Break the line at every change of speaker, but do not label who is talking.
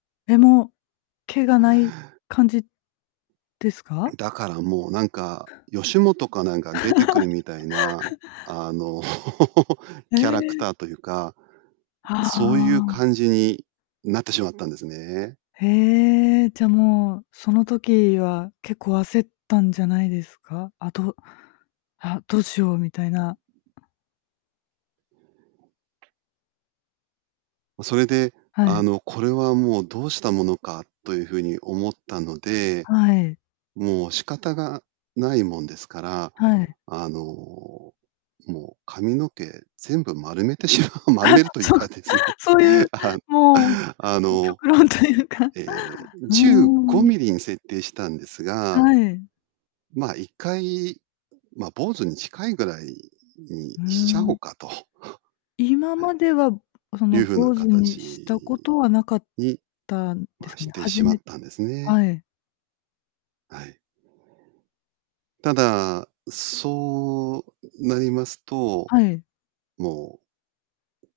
え、も、毛がない感じですか？
だからもうなんか吉本かなんかに出てくるみたいな、あの
へ
キャラク
え。
ターというか、
は
そういう
あ。
感じになってしまったんですね。
へえ、じゃあもうその時は結構焦ったんじゃないですか？あどあ、どうしようみたいな。
それで
は
あ
い。
の、これはもうどうしたものかという風に思ったので、
はい。
もう仕方がないもんですから、
はい。
あの、もう髪の毛全部丸めてしまう丸
あ、
めるという
そう
かですね。
そういう、
あ、
もう
あ
きょ
の、
極論というか。う
え、じゅうご
ーん。
ミリに設定したんです
は
が
い。
ま、1回、ま、坊主に近いぐらいに
うー
しちゃおう
ん。
かと
今まではそ
い
の
う風な
坊主に
形
したことはなかっ
に
たんです
は
かね。
して
はじ
しま
め
ったんですね。
はい。
はい。ただ、そうなりますと、
はい。
もう。